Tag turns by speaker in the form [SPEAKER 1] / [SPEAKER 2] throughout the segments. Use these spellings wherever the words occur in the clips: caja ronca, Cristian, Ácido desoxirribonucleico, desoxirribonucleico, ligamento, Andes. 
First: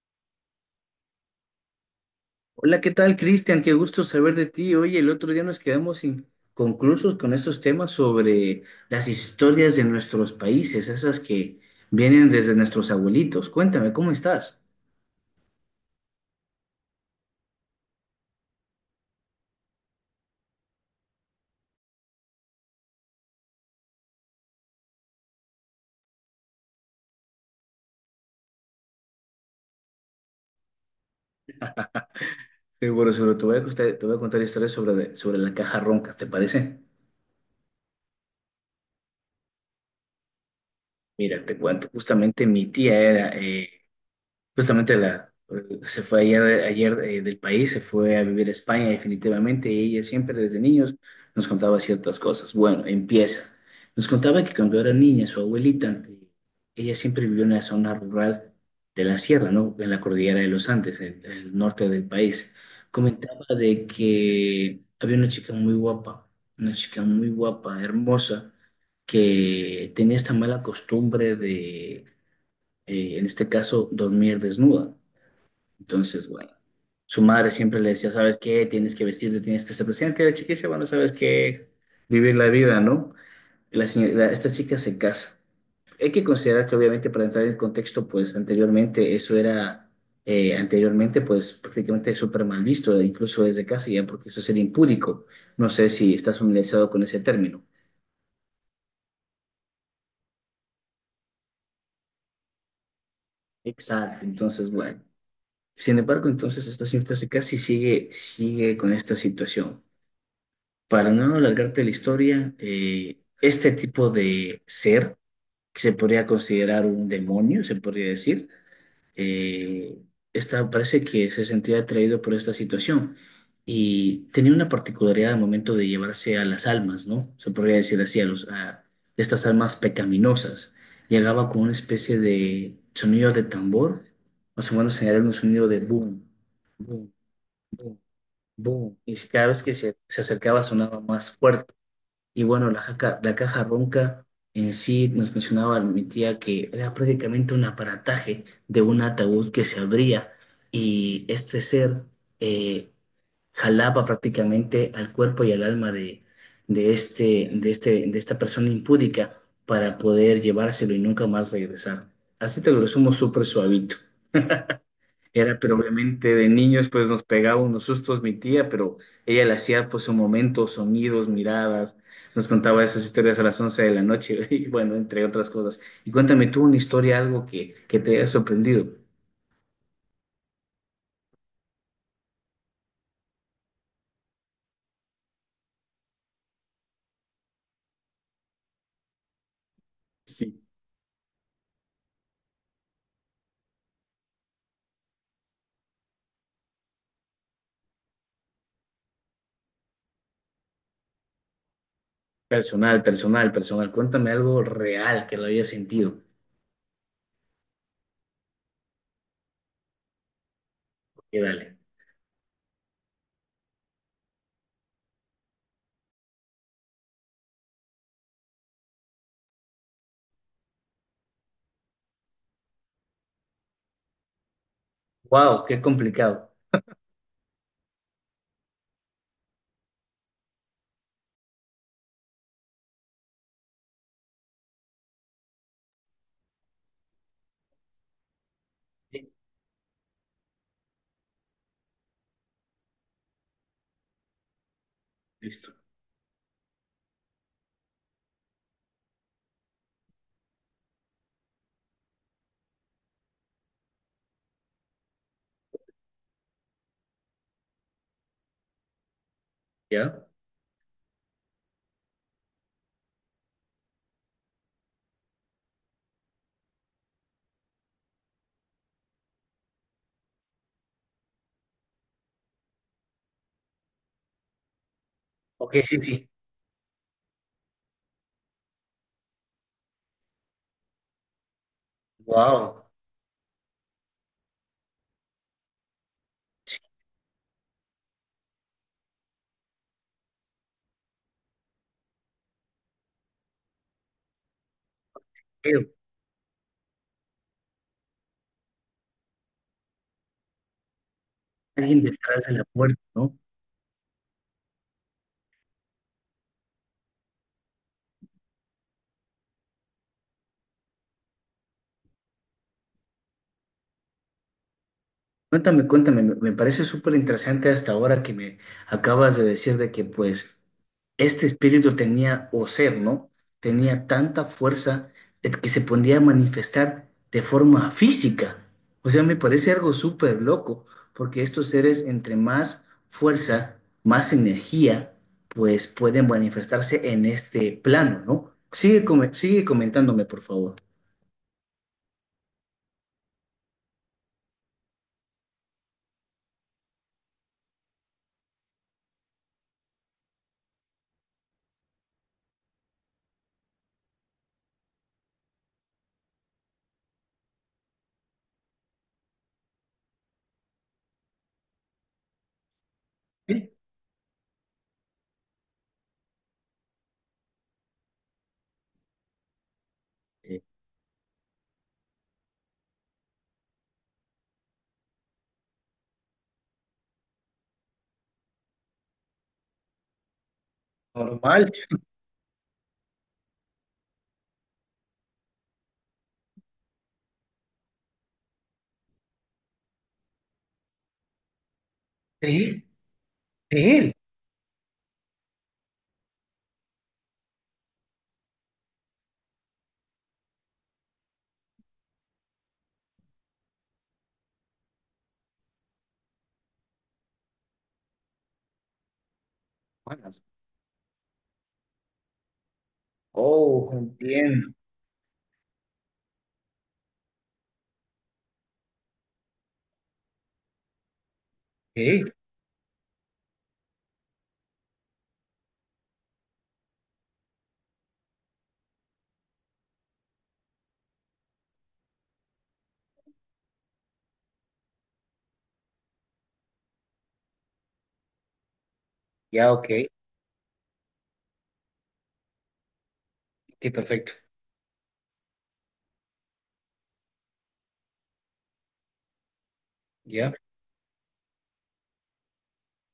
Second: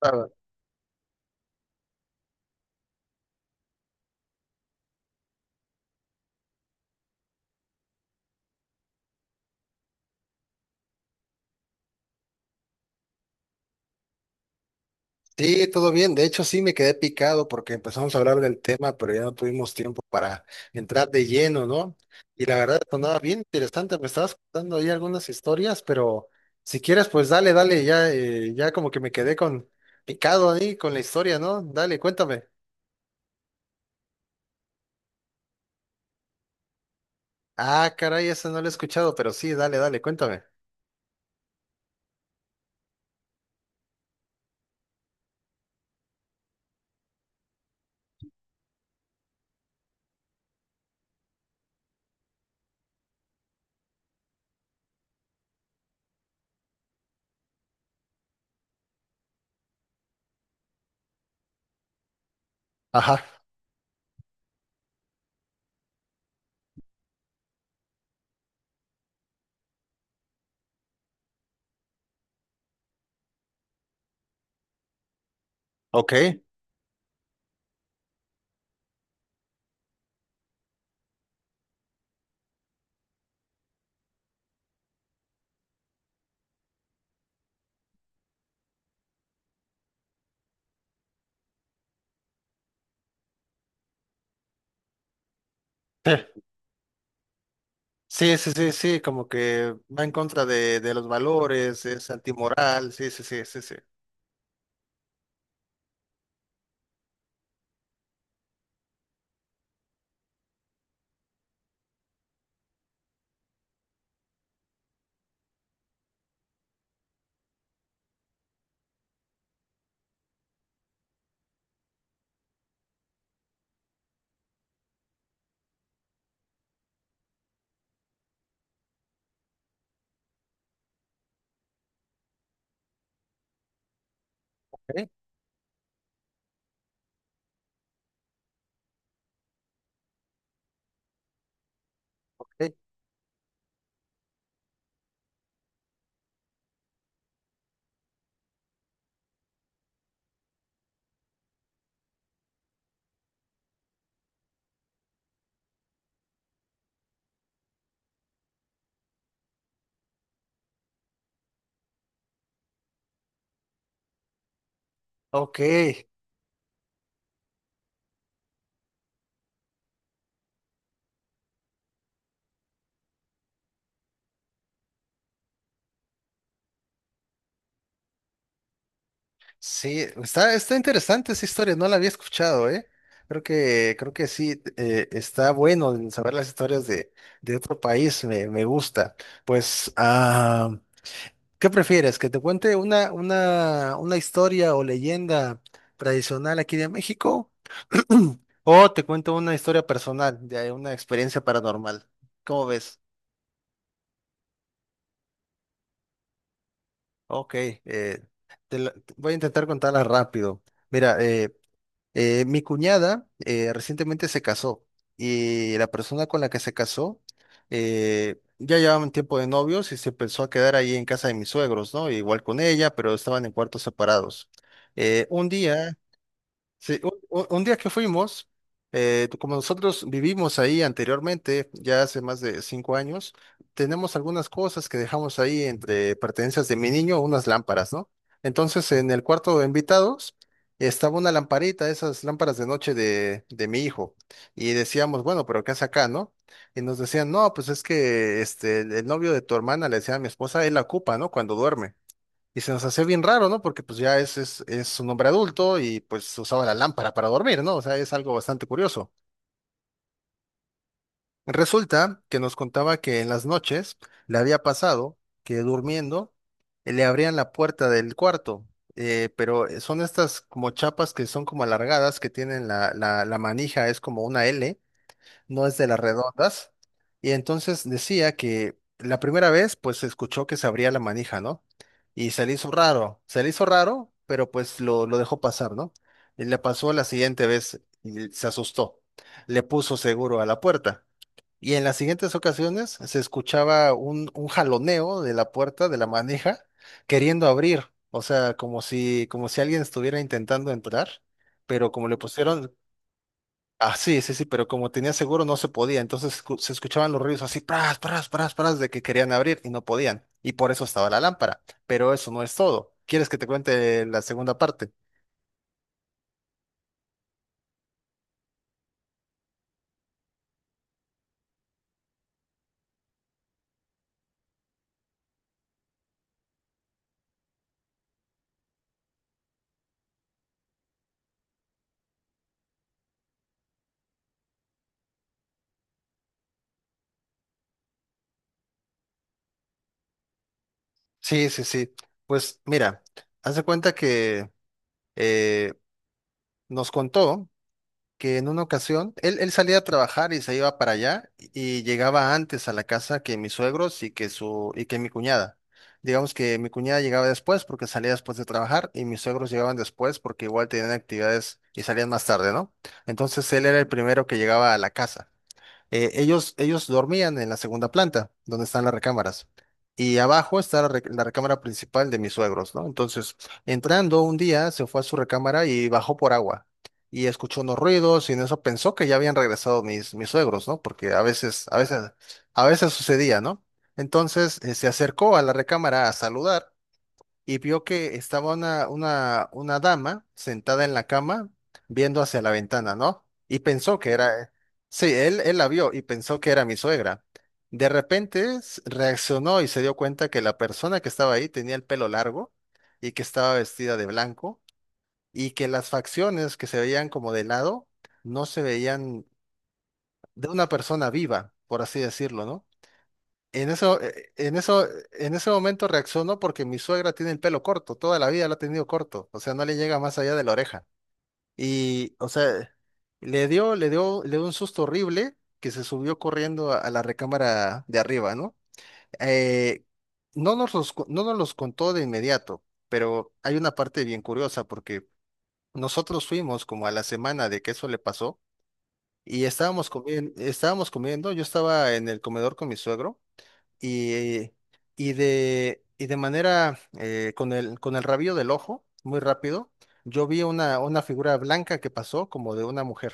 [SPEAKER 1] Ah,
[SPEAKER 2] Hola, ¿qué tal, Cristian? Qué gusto saber de ti. Oye, el otro día nos quedamos inconclusos con estos temas sobre las historias de nuestros países, esas que vienen desde nuestros abuelitos. Cuéntame, ¿cómo estás?
[SPEAKER 1] sí, todo bien. De hecho, sí me quedé picado porque empezamos a hablar del tema, pero ya no tuvimos tiempo para entrar de lleno, ¿no? Y la verdad sonaba bien interesante. Me estabas contando ahí algunas historias, pero si quieres, pues dale, dale. Ya, ya como que me quedé con picado ahí con la historia, ¿no? Dale, cuéntame.
[SPEAKER 2] Seguro, sobre Te voy a contar, te voy a contar historias sobre la caja ronca, ¿te parece?
[SPEAKER 1] Ah, caray, esa no la he escuchado, pero sí, dale, dale, cuéntame.
[SPEAKER 2] Mira, te cuento. Justamente mi tía era, Justamente la, se fue ayer del país, se fue a vivir a España definitivamente, y ella siempre desde niños nos contaba ciertas cosas. Bueno, empieza. Nos contaba que cuando era niña, su abuelita, ella siempre vivió en una zona rural de la sierra, ¿no? En la cordillera de los Andes, en el norte del país.
[SPEAKER 1] Ajá,
[SPEAKER 2] Comentaba de que había una chica muy guapa, una chica muy guapa, hermosa, que tenía esta mala costumbre, en este caso, dormir desnuda. Entonces,
[SPEAKER 1] ok.
[SPEAKER 2] bueno, su madre siempre le decía: ¿sabes qué? Tienes que vestirte, tienes que ser presente. Y la chica dice: bueno, ¿sabes qué? Vivir la vida, ¿no? Y esta chica se casa. Hay que considerar que, obviamente, para entrar en contexto, pues anteriormente pues prácticamente súper mal visto, e incluso desde casa ya, porque eso sería impúdico. No sé si estás familiarizado con ese término.
[SPEAKER 1] Sí, sí, sí, sí, sí, como que va en contra de los valores, es antimoral, sí, sí, sí, sí, sí.
[SPEAKER 2] Exacto, entonces bueno. Sin embargo, entonces esta señora se casa y sigue con esta situación. Para no alargarte la historia, este tipo de ser, que se podría considerar un demonio, se podría decir, eh, parece que se sentía atraído por esta situación y tenía una particularidad al momento de llevarse a las almas, ¿no? Se podría decir así, a estas almas pecaminosas. Llegaba con una especie de sonido de tambor, más o menos
[SPEAKER 1] Ok,
[SPEAKER 2] era un sonido de boom, boom, boom, boom, y cada vez que se acercaba sonaba más fuerte. Y bueno,
[SPEAKER 1] ok.
[SPEAKER 2] la caja ronca en sí, nos mencionaba mi tía, que era prácticamente un aparataje de un ataúd que se abría y este ser, eh, jalaba prácticamente al cuerpo y al alma de esta persona impúdica para poder llevárselo y nunca más regresar. Así te lo resumo súper suavito. Era,
[SPEAKER 1] Ok,
[SPEAKER 2] pero obviamente de niños pues nos pegaba unos sustos mi tía, pero ella le hacía pues un momento, sonidos, miradas, nos contaba esas historias a las 11 de la noche y bueno, entre otras cosas. Y cuéntame tú una historia, algo que te haya sorprendido.
[SPEAKER 1] sí, está interesante esa historia, no la había escuchado, ¿eh? Creo que sí, está bueno el saber las historias de otro país, me gusta. Pues,
[SPEAKER 2] Sí,
[SPEAKER 1] ¿qué prefieres? ¿Que te cuente una historia o leyenda tradicional aquí de México? ¿O te cuento una historia personal de una experiencia paranormal? ¿Cómo ves?
[SPEAKER 2] personal, personal, personal. Cuéntame algo real que lo hayas sentido.
[SPEAKER 1] Ok, voy a intentar contarla rápido. Mira,
[SPEAKER 2] Y dale.
[SPEAKER 1] Mi cuñada recientemente se casó y la persona con la que se casó ya llevaban tiempo de novios y se pensó a quedar ahí en casa de mis suegros, ¿no? Igual con ella, pero estaban en cuartos separados. Un
[SPEAKER 2] Wow, qué
[SPEAKER 1] día.
[SPEAKER 2] complicado.
[SPEAKER 1] Sí, un día que fuimos, como nosotros vivimos ahí anteriormente, ya hace más de 5 años, tenemos algunas cosas que dejamos ahí entre pertenencias de mi niño, unas lámparas, ¿no? Entonces, en el
[SPEAKER 2] Sí,
[SPEAKER 1] cuarto de invitados estaba una lamparita, esas lámparas de noche de mi hijo, y decíamos, bueno, pero ¿qué
[SPEAKER 2] listo.
[SPEAKER 1] hace acá, no? Y nos decían, no, pues es que este, el novio de tu hermana, le decía a mi esposa, él la ocupa, ¿no? Cuando duerme. Y se nos hacía bien raro, ¿no? Porque pues ya es un hombre adulto y pues usaba la lámpara para dormir, ¿no? O sea, es algo bastante curioso.
[SPEAKER 2] ¿Ya?
[SPEAKER 1] Resulta que nos contaba que en las noches le había pasado que durmiendo le abrían la puerta del cuarto, pero son estas como chapas que son como alargadas, que tienen la manija, es como una L, no
[SPEAKER 2] Ok,
[SPEAKER 1] es de
[SPEAKER 2] sí,
[SPEAKER 1] las
[SPEAKER 2] sí.
[SPEAKER 1] redondas. Y entonces decía que la primera vez, pues se escuchó que se abría la manija, ¿no? Y se le hizo
[SPEAKER 2] Wow.
[SPEAKER 1] raro, se le hizo raro, pero pues lo dejó pasar, ¿no? Y le pasó la siguiente vez y se asustó. Le puso seguro a la puerta. Y en las siguientes ocasiones se escuchaba un jaloneo de la puerta, de la manija, queriendo abrir. O sea, como si alguien estuviera intentando entrar, pero
[SPEAKER 2] Alguien
[SPEAKER 1] como le
[SPEAKER 2] detrás de la
[SPEAKER 1] pusieron,
[SPEAKER 2] puerta, ¿no?
[SPEAKER 1] ah, sí, sí, sí, pero como tenía seguro no se podía, entonces se escuchaban los ruidos así, pras, pras, pras, pras, de que querían abrir y no podían, y por eso estaba la lámpara, pero eso no es todo. ¿Quieres que te cuente la segunda parte?
[SPEAKER 2] Cuéntame, cuéntame, me parece súper interesante hasta ahora que me acabas de decir de que pues este espíritu tenía, o ser, ¿no? Tenía tanta fuerza, que se podía manifestar de forma física. O sea, me parece algo súper loco, porque estos seres, entre más fuerza, más energía, pues pueden manifestarse en este plano, ¿no? Sigue, sigue comentándome, por favor.
[SPEAKER 1] Sí, sí, sí. Pues mira, haz de cuenta que eh, nos contó que en una ocasión él salía a trabajar y se iba para allá y llegaba antes a la casa que mis suegros y que mi cuñada. Digamos que mi cuñada llegaba después porque salía después de trabajar y mis suegros llegaban después porque igual tenían actividades y salían más tarde, ¿no? Entonces él
[SPEAKER 2] ¿Eh?
[SPEAKER 1] era el primero que llegaba a la casa. Ellos dormían en la segunda planta, donde están las recámaras. Y abajo
[SPEAKER 2] Eh,
[SPEAKER 1] está la recámara principal de mis suegros, ¿no? Entonces, entrando un día, se fue a su recámara y bajó por agua. Y escuchó unos ruidos y en eso pensó que ya habían regresado mis suegros, ¿no? Porque a veces,
[SPEAKER 2] Normal.
[SPEAKER 1] a veces, a veces sucedía, ¿no? Entonces, se acercó a la recámara a saludar y vio que estaba una dama sentada en la cama viendo hacia
[SPEAKER 2] De
[SPEAKER 1] la
[SPEAKER 2] él,
[SPEAKER 1] ventana, ¿no? Y
[SPEAKER 2] de
[SPEAKER 1] pensó que
[SPEAKER 2] él.
[SPEAKER 1] era, sí, él la vio y pensó que era mi suegra. De repente reaccionó y se dio cuenta que la persona que estaba ahí tenía el pelo largo y que estaba vestida de blanco y que las facciones que se veían como de lado no se veían de una persona viva, por así decirlo, ¿no? En
[SPEAKER 2] Oh,
[SPEAKER 1] eso, eh, en
[SPEAKER 2] entiendo.
[SPEAKER 1] eso, en ese momento reaccionó porque mi suegra tiene el pelo corto, toda la vida lo ha tenido corto, o sea, no le llega más allá de la oreja. Y, o
[SPEAKER 2] Ok,
[SPEAKER 1] sea, le dio un susto horrible que se subió corriendo a la recámara de arriba, ¿no? Eh, no nos los contó de inmediato, pero hay una parte bien curiosa porque nosotros fuimos como a la semana de que eso le pasó y
[SPEAKER 2] ya, ok.
[SPEAKER 1] estábamos comiendo, yo estaba en el comedor con mi suegro
[SPEAKER 2] Ok, perfecto.
[SPEAKER 1] y, y de manera con el rabillo del ojo, muy rápido, yo vi
[SPEAKER 2] Ya.
[SPEAKER 1] una figura blanca que pasó como de una mujer.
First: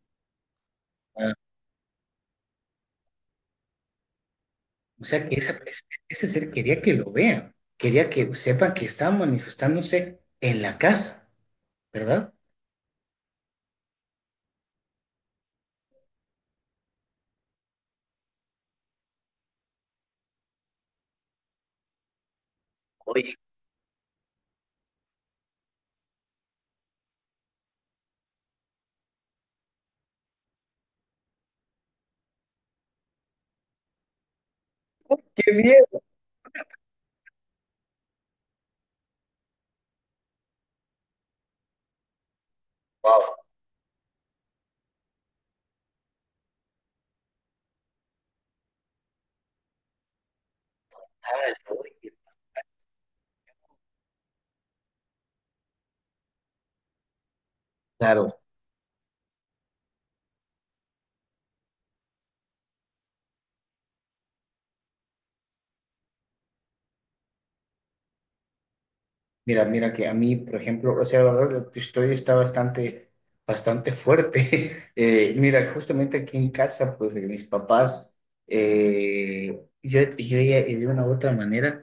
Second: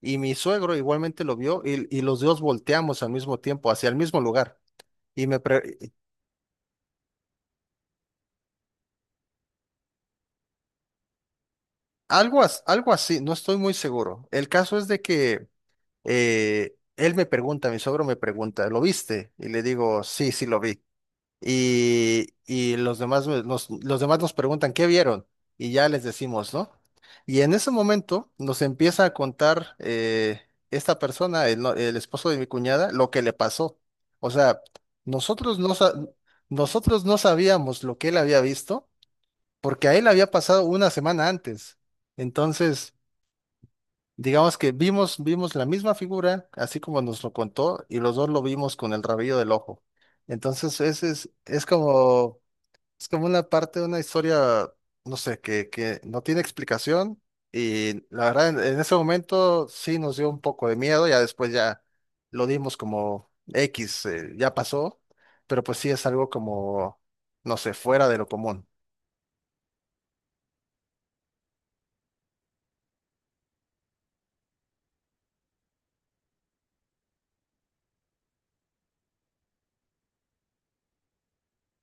[SPEAKER 1] Y mi suegro igualmente
[SPEAKER 2] Ah,
[SPEAKER 1] lo vio y los dos volteamos al mismo tiempo, hacia el mismo lugar.
[SPEAKER 2] o
[SPEAKER 1] Y
[SPEAKER 2] sea, que
[SPEAKER 1] me pre-
[SPEAKER 2] ese ser quería que lo vean. Quería que sepan que están manifestándose en la casa, ¿verdad?
[SPEAKER 1] algo, as- algo así, no estoy muy seguro. El caso es de que él me pregunta, mi suegro me pregunta, ¿lo viste? Y le digo, sí, sí lo vi. Y los demás,
[SPEAKER 2] Oye,
[SPEAKER 1] los demás nos preguntan, ¿qué vieron? Y ya les decimos, ¿no? Y en ese momento nos empieza a contar esta persona, el, no- el esposo de mi cuñada, lo que le pasó. O sea,
[SPEAKER 2] qué
[SPEAKER 1] nosotros no,
[SPEAKER 2] bien.
[SPEAKER 1] sa- nosotros no sabíamos lo que él había visto porque a él había pasado una semana antes. Entonces,
[SPEAKER 2] Wow.
[SPEAKER 1] digamos que vimos la misma figura, así como nos lo contó, y los dos lo vimos con el rabillo del ojo. Entonces, ese es,
[SPEAKER 2] Ah,
[SPEAKER 1] es
[SPEAKER 2] oye,
[SPEAKER 1] como es como una parte de una historia, no sé, que no tiene explicación. Y la
[SPEAKER 2] claro.
[SPEAKER 1] verdad, en ese momento sí nos dio un poco de miedo. Ya después ya lo dimos como X, ya pasó. Pero pues sí es algo como, no sé, fuera de lo común.
[SPEAKER 2] Mira, mira que a mí, por ejemplo, o sea, la verdad, tu historia está bastante fuerte. Mira, justamente aquí en casa, pues de mis papás, yo ya, de una u otra manera,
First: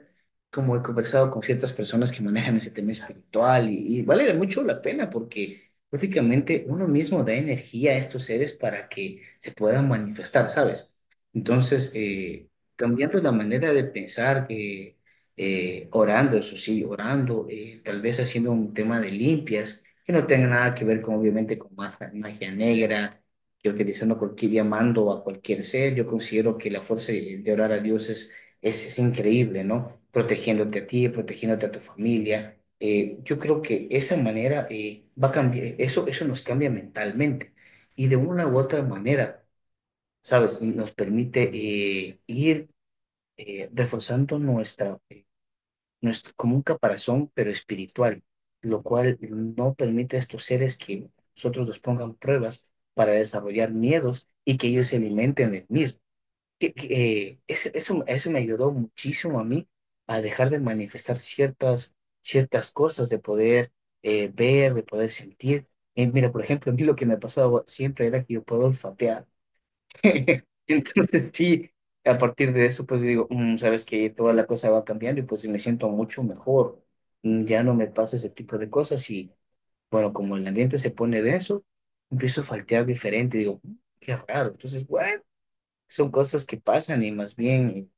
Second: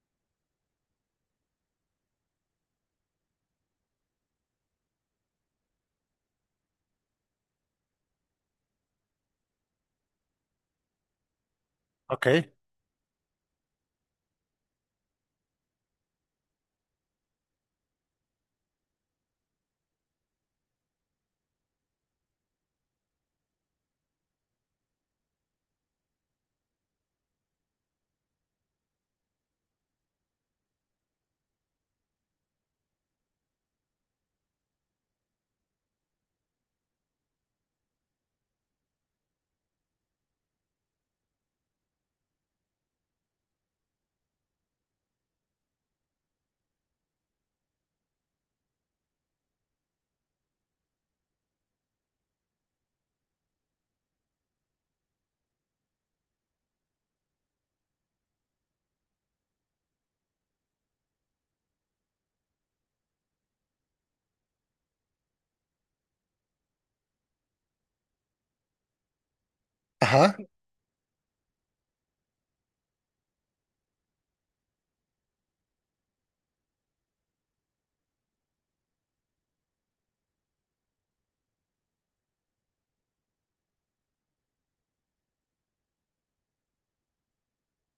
[SPEAKER 2] como he conversado con ciertas personas que manejan ese tema espiritual, y vale mucho la pena porque prácticamente uno mismo da energía a estos seres para que se puedan manifestar, ¿sabes? Entonces,
[SPEAKER 1] Ok.
[SPEAKER 2] cambiando la manera de pensar, orando, eso sí, orando, tal vez haciendo un tema de limpias que no tenga nada que ver con, obviamente, con magia, magia negra, que utilizando cualquier, llamando a cualquier ser. Yo considero que la fuerza de orar a Dios es, es increíble, ¿no? Protegiéndote a ti, protegiéndote a tu familia. Yo creo que esa manera, va a cambiar, eso nos cambia mentalmente, y de una u otra manera, ¿sabes? Nos permite, ir, reforzando nuestra, como un caparazón, pero espiritual, lo cual no permite a estos seres que nosotros nos pongan pruebas para desarrollar miedos y que ellos se alimenten del mismo. Eso me ayudó muchísimo a mí a dejar de manifestar ciertas cosas, de poder, ver, de poder sentir. Mira, por ejemplo, a mí lo que me pasaba siempre era que yo puedo olfatear.
[SPEAKER 1] Ajá.
[SPEAKER 2] Entonces sí, a partir de eso, pues digo, "Mm, sabes que toda la cosa va cambiando y pues me siento mucho mejor. Mm, ya no me pasa ese tipo de cosas y bueno, como el ambiente se pone denso, empiezo a faltear diferente. Digo, "Mm, qué raro." Entonces, bueno, son cosas que pasan, y más bien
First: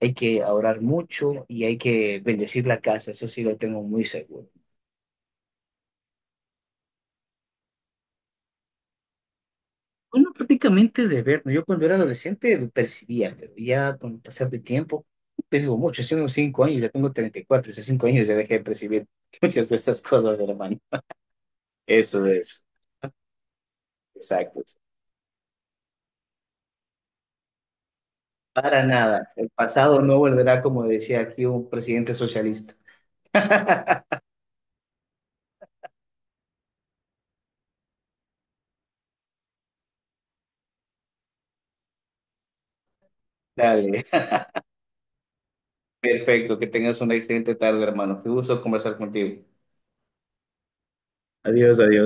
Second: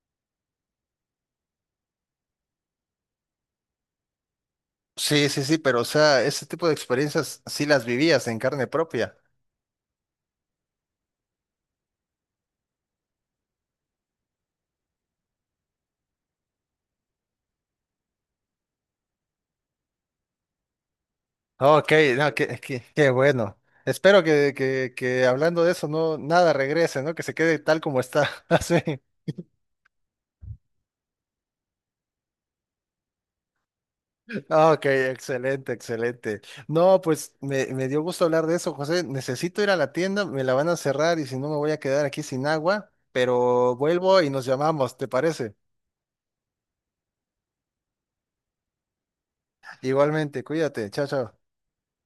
[SPEAKER 2] hay que orar mucho y hay que bendecir la casa. Eso sí lo tengo muy seguro.
[SPEAKER 1] Sí, sí, sí, pero o sea, ese tipo de experiencias sí las vivías en carne propia.
[SPEAKER 2] Bueno, prácticamente de ver, ¿no? Yo cuando era adolescente lo percibía, pero ya con el pasar del tiempo, te digo mucho, hace unos 5 años, ya tengo 34, hace 5 años ya dejé de percibir muchas de estas cosas, hermano.
[SPEAKER 1] Ok,
[SPEAKER 2] Eso
[SPEAKER 1] no, qué,
[SPEAKER 2] es,
[SPEAKER 1] qué, qué bueno. Espero que,
[SPEAKER 2] exacto.
[SPEAKER 1] que, que hablando de eso, no, nada regrese, ¿no? Que se quede tal como está. Así.
[SPEAKER 2] Para nada, el pasado no volverá, como decía aquí un presidente socialista.
[SPEAKER 1] Ah, ok, excelente, excelente. No, pues me dio gusto hablar de eso, José. Necesito ir a la tienda, me la van a cerrar y si no me voy a quedar aquí sin agua, pero
[SPEAKER 2] Dale,
[SPEAKER 1] vuelvo y nos llamamos, ¿te parece?
[SPEAKER 2] perfecto, que tengas una excelente tarde, hermano. Qué gusto conversar contigo.
[SPEAKER 1] Igualmente, cuídate, chao, chao.
[SPEAKER 2] Adiós, adiós.